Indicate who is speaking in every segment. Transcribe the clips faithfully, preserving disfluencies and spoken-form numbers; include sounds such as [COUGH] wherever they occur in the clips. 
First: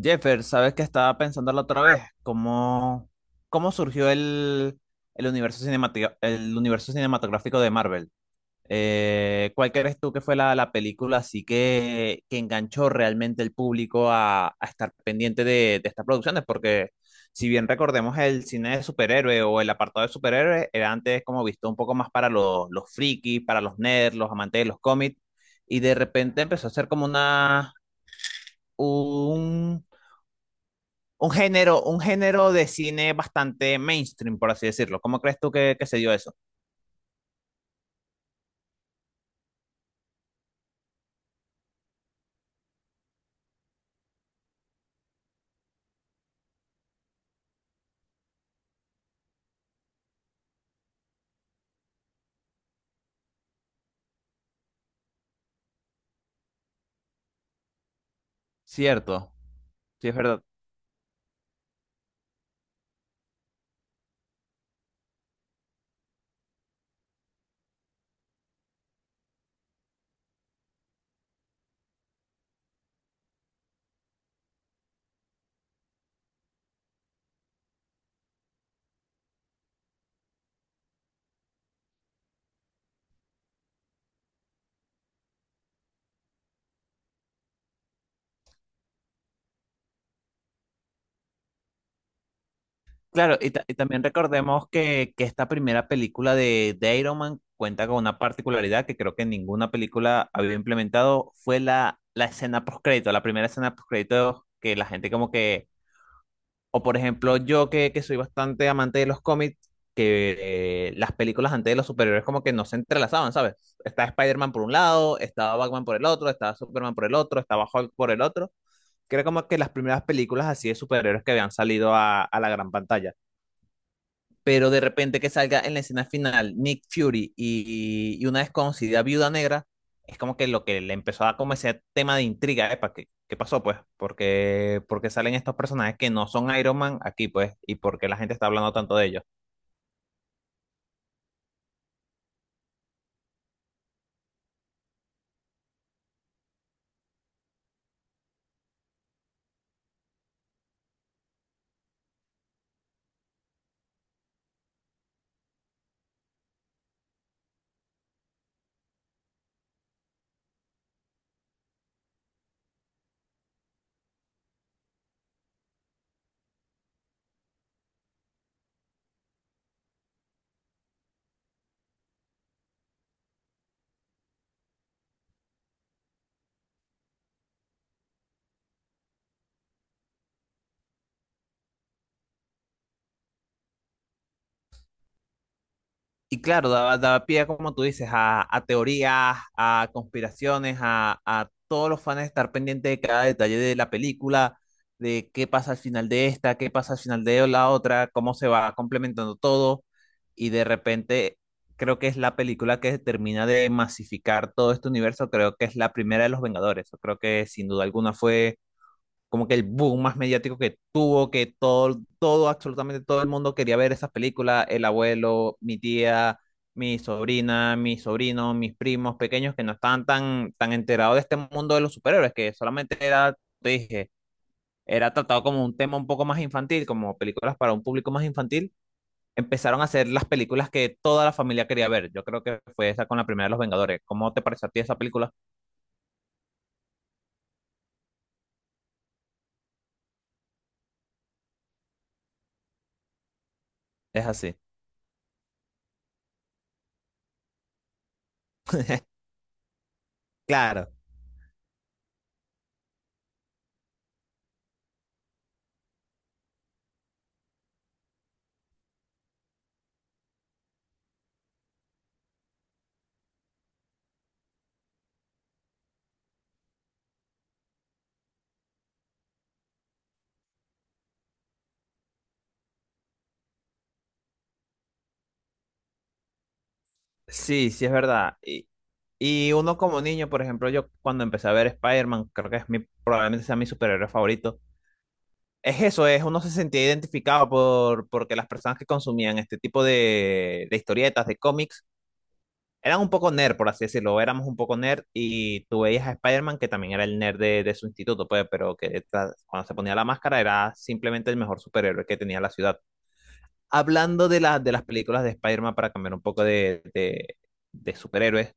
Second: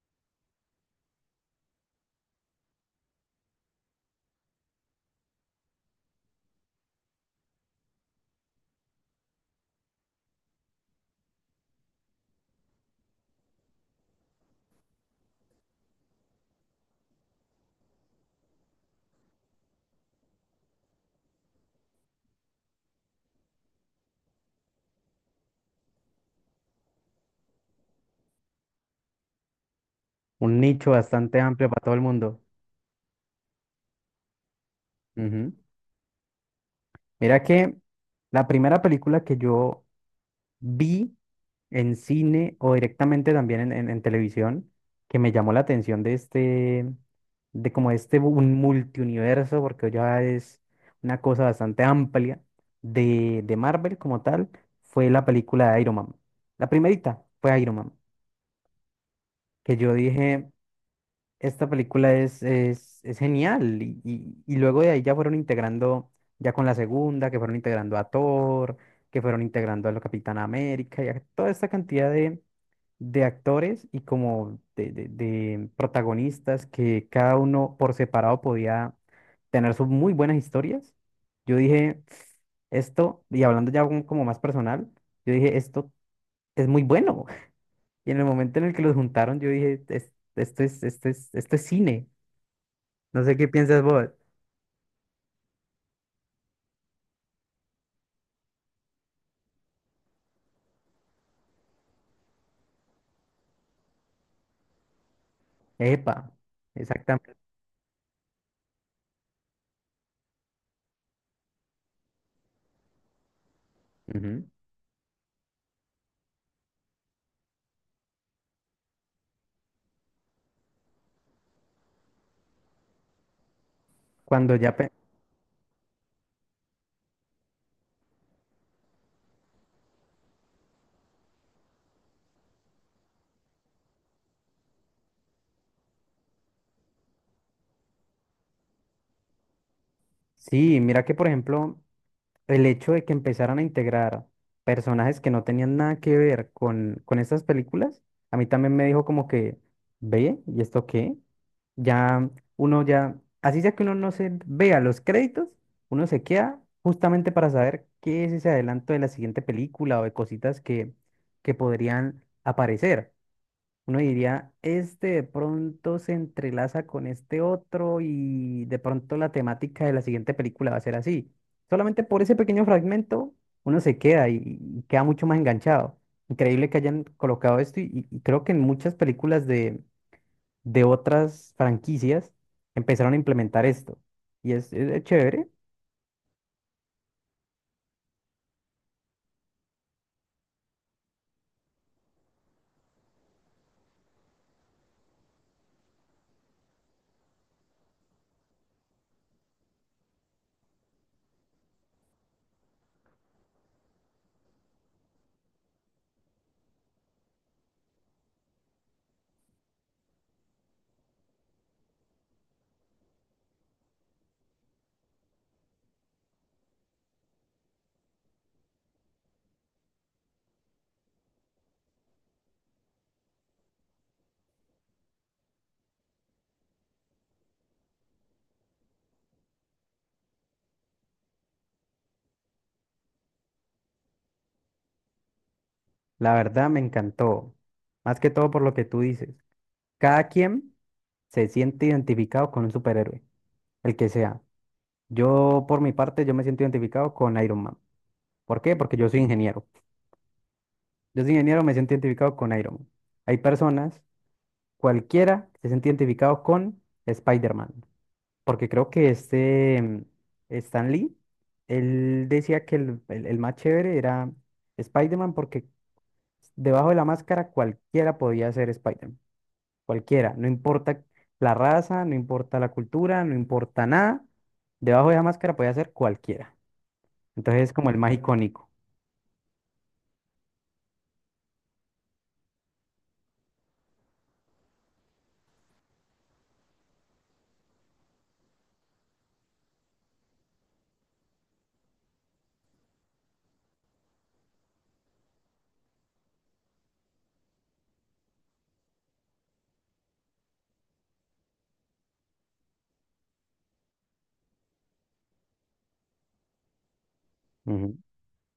Speaker 1: Jeffer, sabes que estaba pensando la otra vez cómo, cómo surgió el, el universo cinemati- el universo cinematográfico de Marvel. Eh, ¿cuál crees tú que fue la, la película así que, que enganchó realmente el público a, a estar pendiente de, de estas producciones? Porque si bien recordemos el cine de superhéroe o el apartado de superhéroes, era antes como visto un poco más para los, los frikis, para los nerds, los amantes de los cómics, y de repente empezó a ser como una... un
Speaker 2: Un nicho
Speaker 1: un
Speaker 2: bastante amplio
Speaker 1: género,
Speaker 2: para todo el
Speaker 1: un
Speaker 2: mundo.
Speaker 1: género de cine bastante mainstream, por así decirlo. ¿Cómo crees tú
Speaker 2: Ujú.
Speaker 1: que, que se dio eso?
Speaker 2: Mira que la primera película que yo vi en cine o directamente también en, en- en televisión que me llamó la atención de este, de como este bu- un multiuniverso, porque ya es una cosa bastante amplia de, de Marvel como tal, fue la película de Iron Man. La primerita fue Iron Man,
Speaker 1: Cierto,
Speaker 2: que yo
Speaker 1: sí es verdad.
Speaker 2: dije. Esta película es, es, es genial y, y- y luego de ahí ya fueron integrando, ya con la segunda, que fueron integrando a Thor, que fueron integrando a la Capitana América y a toda esta cantidad de, de actores y como de, de- de protagonistas que cada uno por separado podía tener sus muy buenas historias. Yo dije, esto, y hablando ya como como más personal, yo dije, esto es muy bueno. [LAUGHS] Y en el momento en el que los juntaron, yo dije, "Es- esto es, esto es, esto es cine. No sé
Speaker 1: Claro,
Speaker 2: qué
Speaker 1: y, ta- y
Speaker 2: piensas
Speaker 1: también
Speaker 2: vos.
Speaker 1: recordemos que, que esta primera película de, de Iron Man cuenta con una particularidad que creo que ninguna película había implementado, fue la, la escena postcrédito, la primera escena postcrédito que la gente como que.
Speaker 2: Epa,
Speaker 1: O por
Speaker 2: exactamente.
Speaker 1: ejemplo, yo que, que soy bastante amante de los cómics, que eh, las películas antes de los superhéroes como que no se entrelazaban, ¿sabes? Estaba
Speaker 2: Ujú.
Speaker 1: Spider-Man por un lado, estaba Batman por el otro, estaba Superman por el otro, estaba Hulk por el otro, que era como que las primeras películas así de superhéroes que habían salido a, a la gran pantalla,
Speaker 2: Cuando
Speaker 1: pero
Speaker 2: ya...
Speaker 1: de
Speaker 2: pe-
Speaker 1: repente que salga en la escena final Nick Fury y, y una desconocida viuda negra, es como que lo que le empezó a dar como ese tema de intriga, ¿eh? ¿Qué, ¿Qué pasó, pues? Porque, porque salen estos personajes que no son Iron Man aquí, pues, y porque la gente está hablando tanto de ellos.
Speaker 2: Sí, mira que por ejemplo, el hecho de que empezaran a integrar personajes que no tenían nada que ver con, con estas películas, a mí también me dijo como que, ve, ¿y esto qué? Ya uno ya, así sea que uno no se vea los créditos, uno se queda justamente para saber qué es ese adelanto de la siguiente película o de cositas que, que podrían aparecer. Uno diría, este de pronto se entrelaza con este otro y de pronto la temática de la siguiente película va a ser así. Solamente por ese pequeño fragmento uno se queda y, y queda mucho más enganchado. Increíble que hayan colocado esto y, y- y creo que en muchas películas de, de otras franquicias empezaron a implementar esto. Y es, es chévere,
Speaker 1: Y claro, daba, daba pie, como tú dices, a, a teorías, a conspiraciones, a, a todos los fans estar pendientes de cada detalle de la película, de qué pasa al final de esta, qué pasa al final de la otra, cómo se va complementando todo. Y de repente, creo que es la película que termina de masificar todo este universo. Creo que es la primera de los Vengadores. Creo que sin duda alguna fue como que el boom más mediático que tuvo, que todo, todo, absolutamente todo el mundo quería ver esas películas, el abuelo, mi tía, mi sobrina, mis sobrinos, mis primos pequeños que no estaban tan, tan enterados de este mundo de los superhéroes, que solamente era, te dije, era tratado como un tema un poco más infantil, como películas para un público más infantil, empezaron a hacer las películas que toda la familia quería ver. Yo creo que fue esa con la primera de Los Vengadores. ¿Cómo te pareció a ti esa película?
Speaker 2: la verdad me encantó. Más que todo por lo que tú dices. Cada quien se siente identificado con un superhéroe, el que
Speaker 1: Es
Speaker 2: sea.
Speaker 1: así.
Speaker 2: Yo, por mi parte, yo me siento identificado con Iron Man. ¿Por qué? Porque yo soy
Speaker 1: [LAUGHS]
Speaker 2: ingeniero.
Speaker 1: Claro.
Speaker 2: Yo soy ingeniero, me siento identificado con Iron Man. Hay personas, cualquiera, que se siente identificado con Spider-Man. Porque creo que este mm, Stan Lee, él decía que el, el- el más chévere era Spider-Man porque debajo de la máscara cualquiera podía ser Spider-Man. Cualquiera. No importa la raza, no importa la cultura, no importa nada. Debajo de la máscara podía ser cualquiera. Entonces
Speaker 1: Sí,
Speaker 2: es
Speaker 1: sí
Speaker 2: como
Speaker 1: es
Speaker 2: el más
Speaker 1: verdad.
Speaker 2: icónico.
Speaker 1: Y uno como niño, por ejemplo, yo cuando empecé a ver Spider-Man, creo que es mi, probablemente sea mi superhéroe favorito. Es eso, es uno se sentía identificado por, porque las personas que consumían este tipo de, de historietas, de cómics, eran un poco nerd, por así decirlo, éramos un poco nerd y tú veías a Spider-Man que también era el nerd de, de su instituto, pues, pero que tra- cuando se ponía la máscara era simplemente el mejor superhéroe que tenía la ciudad. Hablando de, la- de las películas de Spider-Man para cambiar un poco de, de, de
Speaker 2: Ujú.
Speaker 1: superhéroes,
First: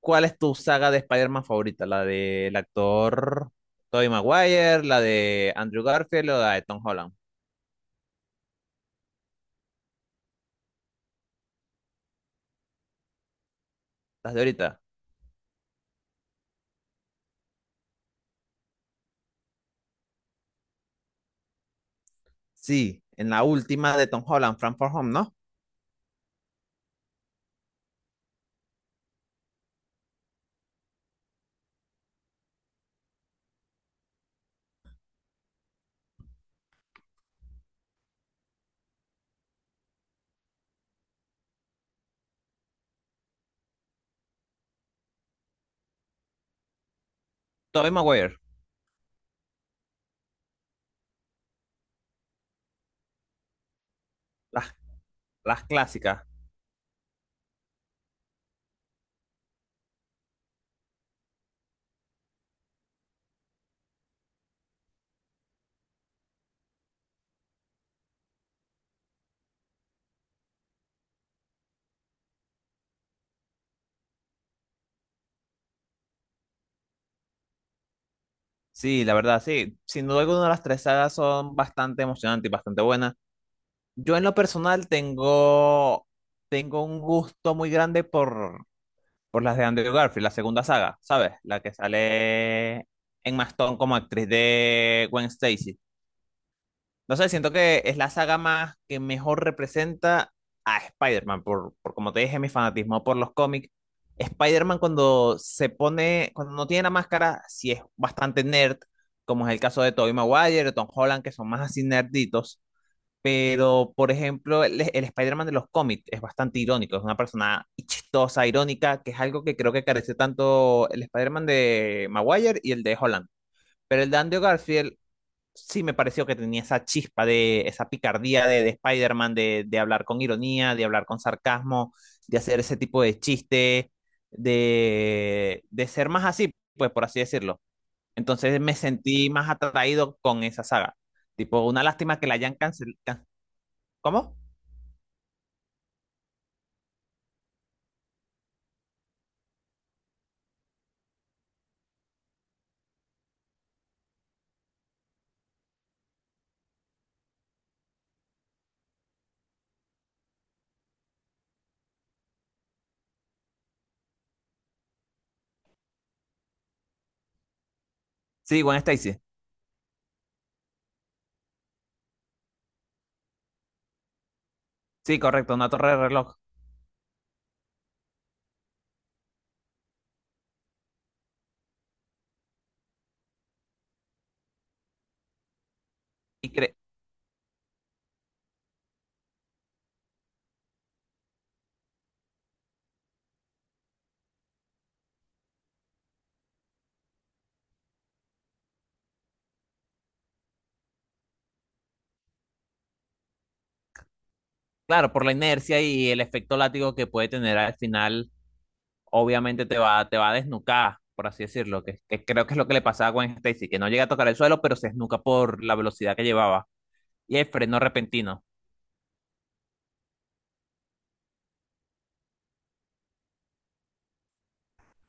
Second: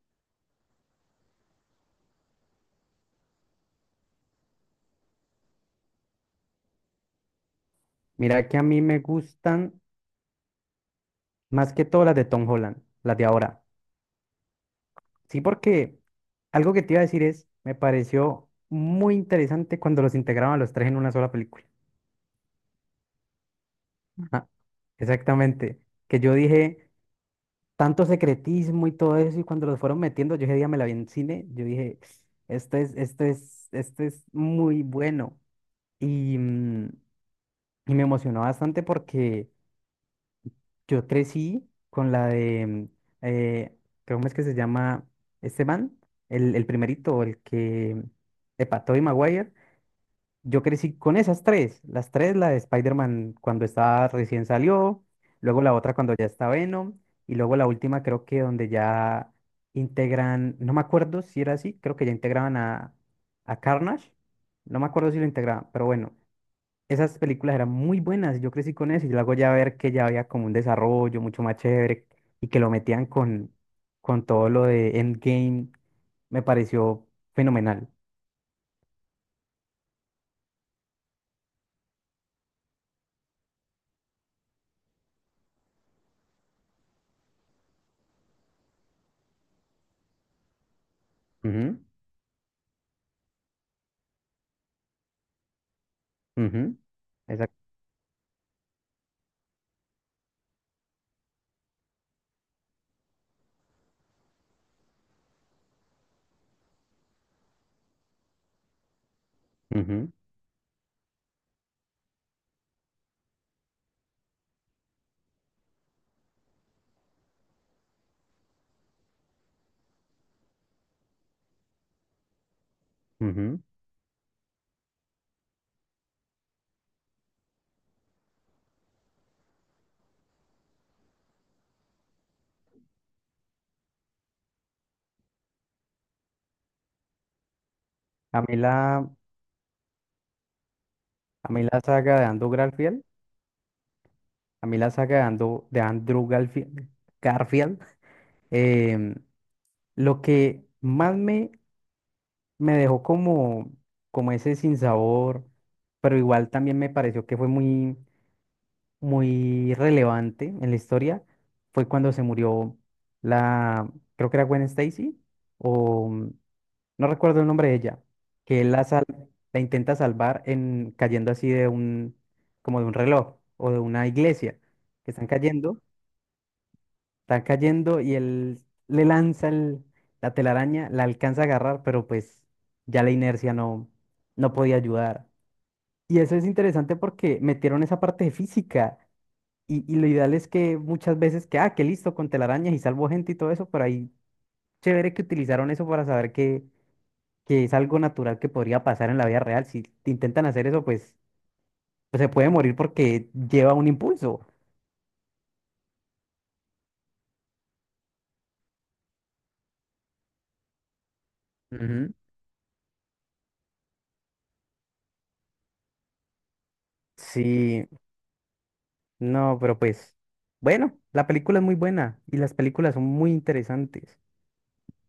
Speaker 1: ¿cuál es tu saga de Spider-Man favorita? ¿La del actor Tobey Maguire, la de Andrew Garfield o la de Tom Holland?
Speaker 2: Mira que a mí me gustan más que todas las de Tom Holland, las de ahora.
Speaker 1: ¿Las de ahorita?
Speaker 2: Sí, porque algo que te iba a decir es, me pareció muy interesante cuando los integraban los tres en una sola película.
Speaker 1: Sí, en la última de Tom
Speaker 2: Ajá,
Speaker 1: Holland, Frank for Home, ¿no?
Speaker 2: exactamente. Que yo dije, tanto secretismo y todo eso, y cuando los fueron metiendo, yo ese día me la vi en cine, yo dije, esto es, esto es, esto es muy bueno. Y, mm, y me emocionó bastante porque... Yo crecí con la de, eh, ¿cómo es que se llama Esteban, El, el primerito, el
Speaker 1: Tobey
Speaker 2: que,
Speaker 1: Maguire,
Speaker 2: Epa, Tobey Maguire. Yo crecí con esas tres, las tres, la de Spider-Man cuando estaba recién
Speaker 1: las,
Speaker 2: salió, luego
Speaker 1: las
Speaker 2: la otra cuando
Speaker 1: clásicas.
Speaker 2: ya está Venom, y luego la última creo que donde ya integran, no me acuerdo si era así, creo que ya integraban a, a Carnage, no me acuerdo si lo integraban, pero bueno, esas películas eran muy buenas, yo crecí con eso y luego ya ver que ya había como un desarrollo mucho más chévere y que lo metían con, con todo lo de Endgame, me pareció fenomenal.
Speaker 1: Sí, la verdad, sí. Sin duda alguna, las tres sagas son bastante emocionantes y bastante buenas. Yo en lo personal tengo, tengo un gusto muy grande por, por las de Andrew Garfield, la segunda saga, ¿sabes? La que
Speaker 2: Ujú,
Speaker 1: sale en Stone como actriz de Gwen Stacy.
Speaker 2: ujú,
Speaker 1: No sé, siento
Speaker 2: exacto
Speaker 1: que es la saga más que mejor representa a Spider-Man, por, por como te dije, mi fanatismo por los cómics. Spider-Man cuando se pone, cuando no tiene la máscara, sí es bastante nerd, como es el caso de
Speaker 2: ujú,
Speaker 1: Tobey Maguire, de Tom Holland, que son más así nerditos, pero por ejemplo, el, el Spider-Man de los cómics es bastante irónico, es una persona chistosa, irónica, que es algo que creo que carece tanto el Spider-Man de Maguire y el de Holland.
Speaker 2: ujú.
Speaker 1: Pero el de Andrew Garfield sí me pareció que tenía esa chispa de esa picardía de, de Spider-Man, de, de hablar con ironía, de hablar con sarcasmo, de hacer ese tipo de chiste, de, de ser más así, pues por así decirlo.
Speaker 2: A mí
Speaker 1: Entonces me
Speaker 2: la,
Speaker 1: sentí más atraído con esa saga.
Speaker 2: a
Speaker 1: Tipo,
Speaker 2: mí la
Speaker 1: una
Speaker 2: saga
Speaker 1: lástima
Speaker 2: de
Speaker 1: que la
Speaker 2: Andrew
Speaker 1: hayan
Speaker 2: Garfield,
Speaker 1: cancelado. ¿Cómo?
Speaker 2: a mí la saga de Andrew, de Andrew Garfield, Garfield, em, lo que más me, me dejó como, como ese sinsabor, pero igual también me pareció que fue muy muy relevante en la historia fue cuando se murió la, creo que era Gwen Stacy, o mm, no recuerdo el nombre de ella, que
Speaker 1: Sí,
Speaker 2: él
Speaker 1: Gwen
Speaker 2: la, sal-
Speaker 1: Stacy.
Speaker 2: la intenta salvar en cayendo así de un, como de un reloj o de una iglesia, que
Speaker 1: Sí,
Speaker 2: están
Speaker 1: correcto, una
Speaker 2: cayendo,
Speaker 1: torre de reloj.
Speaker 2: están cayendo y él le lanza el- la telaraña, la alcanza a agarrar, pero pues ya la inercia no, no podía ayudar. Y eso es
Speaker 1: Y cre-
Speaker 2: interesante porque metieron esa parte de física. Y, y lo ideal es que muchas veces que, ah, que listo, con telarañas y salvo gente y todo eso, pero ahí chévere que utilizaron eso para saber que, que es algo natural que podría pasar en la vida real. Si intentan hacer eso, pues, pues se puede morir porque lleva un impulso.
Speaker 1: claro, por la inercia y el efecto látigo que puede tener al final, obviamente te va, te va a desnucar, por así decirlo, que,
Speaker 2: Ujú.
Speaker 1: que creo que es lo que le pasaba a Gwen Stacy, que no llega a tocar el suelo, pero se esnuca por la velocidad que llevaba y el freno
Speaker 2: Sí,
Speaker 1: repentino.
Speaker 2: no, pero pues, bueno, la película es muy buena y las películas son muy interesantes.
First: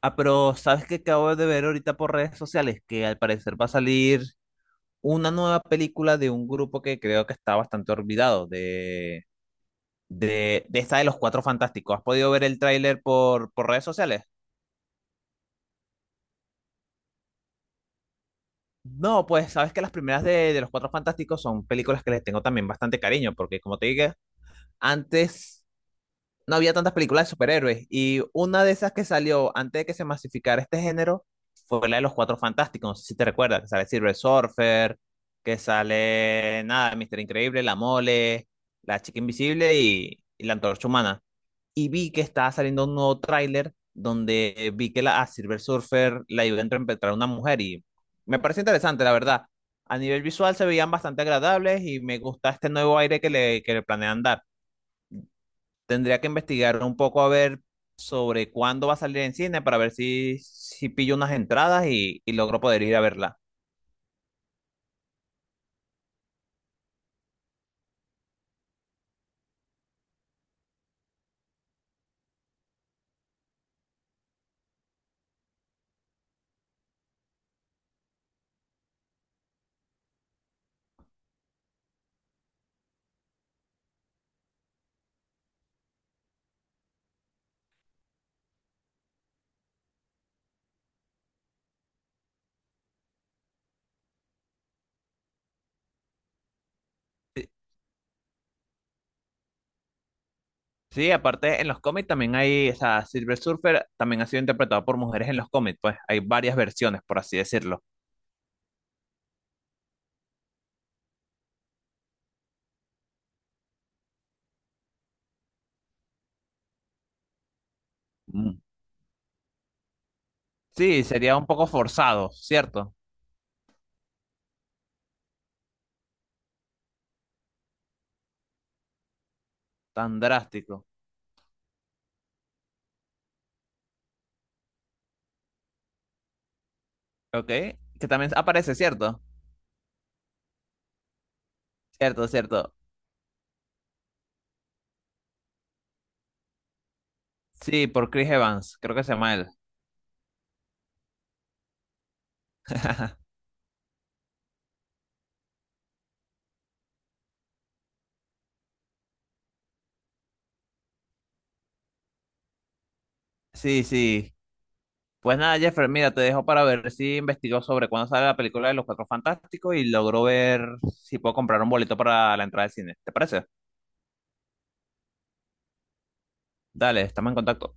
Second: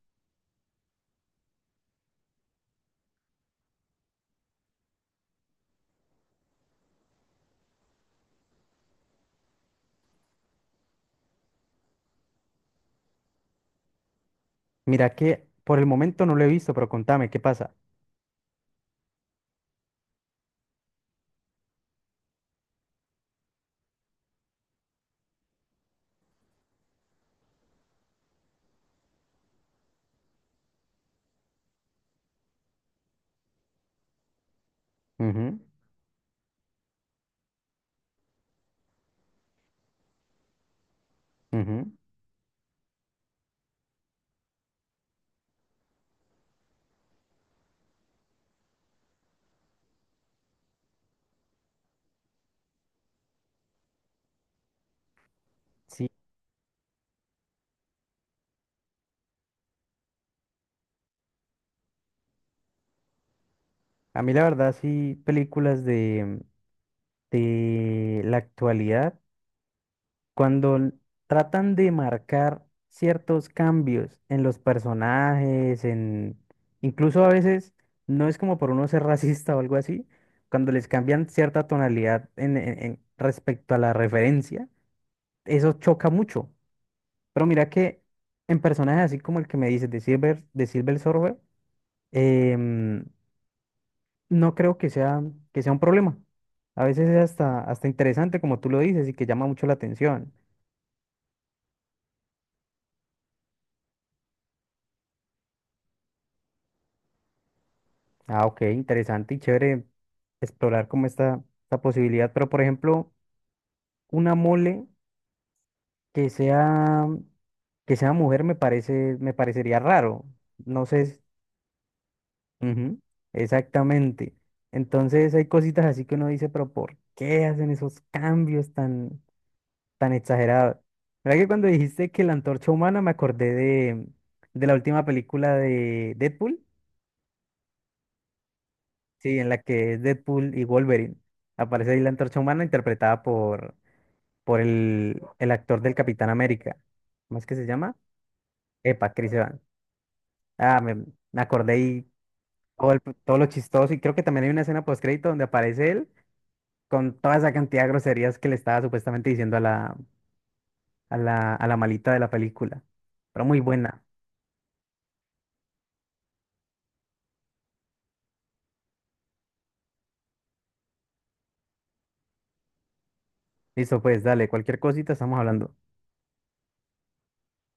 Speaker 1: Ah, pero ¿sabes qué acabo de ver ahorita por redes sociales? Que al parecer va a salir una nueva película de un grupo que creo que está bastante olvidado, de, de, de esta de los Cuatro Fantásticos. ¿Has podido ver el tráiler por, por redes sociales?
Speaker 2: Mira que por el momento no lo he visto, pero contame, ¿qué pasa?
Speaker 1: No, pues sabes que las primeras de, de Los Cuatro Fantásticos son películas que les tengo también bastante cariño, porque como te dije, antes no había tantas películas de superhéroes. Y una de esas que salió antes de que se masificara este género fue la de los Cuatro Fantásticos. No sé si te recuerdas, que sale Silver Surfer, que
Speaker 2: Ujú,
Speaker 1: sale, nada, Mister Increíble, La Mole, La Chica Invisible y, y La Antorcha Humana. Y
Speaker 2: ujú.
Speaker 1: vi que estaba saliendo un nuevo tráiler donde eh, vi que la, a Silver Surfer la ayudó a interpretar a una mujer y me parece interesante, la verdad. A nivel visual se veían bastante agradables y me gusta este nuevo aire que le, que le planean dar.
Speaker 2: Sí,
Speaker 1: Tendría que investigar un poco a ver sobre cuándo va a salir en cine para ver si, si pillo unas entradas y, y logro poder ir a verla.
Speaker 2: a mí la verdad sí, películas de, de la actualidad. cuando l- Tratan de marcar ciertos cambios en los personajes, en incluso a veces no es como por uno ser [LAUGHS] racista o algo así, cuando les cambian cierta tonalidad en, en- en respecto a la referencia, eso choca mucho. Pero mira que en personajes así como el que me dices de Silver, de Silver Surfer, em, no creo que sea, que sea un problema. A veces es
Speaker 1: Sí,
Speaker 2: hasta, hasta interesante, como tú lo dices, y que llama mucho la atención.
Speaker 1: sí, aparte en los cómics también hay, o sea, Silver Surfer también ha sido interpretado por mujeres en los cómics, pues hay varias versiones, por así decirlo.
Speaker 2: Ah, ok, interesante y chévere explorar como esta, esta posibilidad. Pero, por ejemplo, una mole que sea, que sea mujer
Speaker 1: Mm.
Speaker 2: me parece, me parecería raro. No sé,
Speaker 1: Sí,
Speaker 2: s-
Speaker 1: sería un poco forzado, ¿cierto?
Speaker 2: ujú, exactamente. Entonces hay cositas así que uno dice, pero ¿por qué hacen esos cambios tan, tan
Speaker 1: Tan drástico.
Speaker 2: exagerados? ¿Verdad que cuando dijiste que la antorcha humana me acordé de, de la última película de Deadpool?
Speaker 1: Ok, que también aparece, ¿cierto?
Speaker 2: Sí, en la que es Deadpool y Wolverine. Aparece ahí la
Speaker 1: Cierto,
Speaker 2: antorcha humana
Speaker 1: cierto.
Speaker 2: interpretada por, por el, el actor del Capitán América. ¿Cómo es que se
Speaker 1: Sí,
Speaker 2: llama?
Speaker 1: por Chris Evans, creo que se
Speaker 2: Epa,
Speaker 1: llama
Speaker 2: Chris
Speaker 1: él.
Speaker 2: Evans. Ah, me, me acordé y todo, el- todo lo chistoso. Y creo que también hay una escena postcrédito donde aparece él con toda esa cantidad de groserías que le estaba supuestamente diciendo a la, a la, a la malita de la película. Pero muy
Speaker 1: Sí,
Speaker 2: buena.
Speaker 1: sí. Pues nada, Jeffer, mira, te dejo para ver si investigó sobre cuándo sale la película de Los Cuatro Fantásticos y logró ver si puedo comprar un boleto para la entrada al cine. ¿Te parece?
Speaker 2: Listo, pues dale, cualquier cosita estamos hablando.
Speaker 1: Dale, estamos en contacto.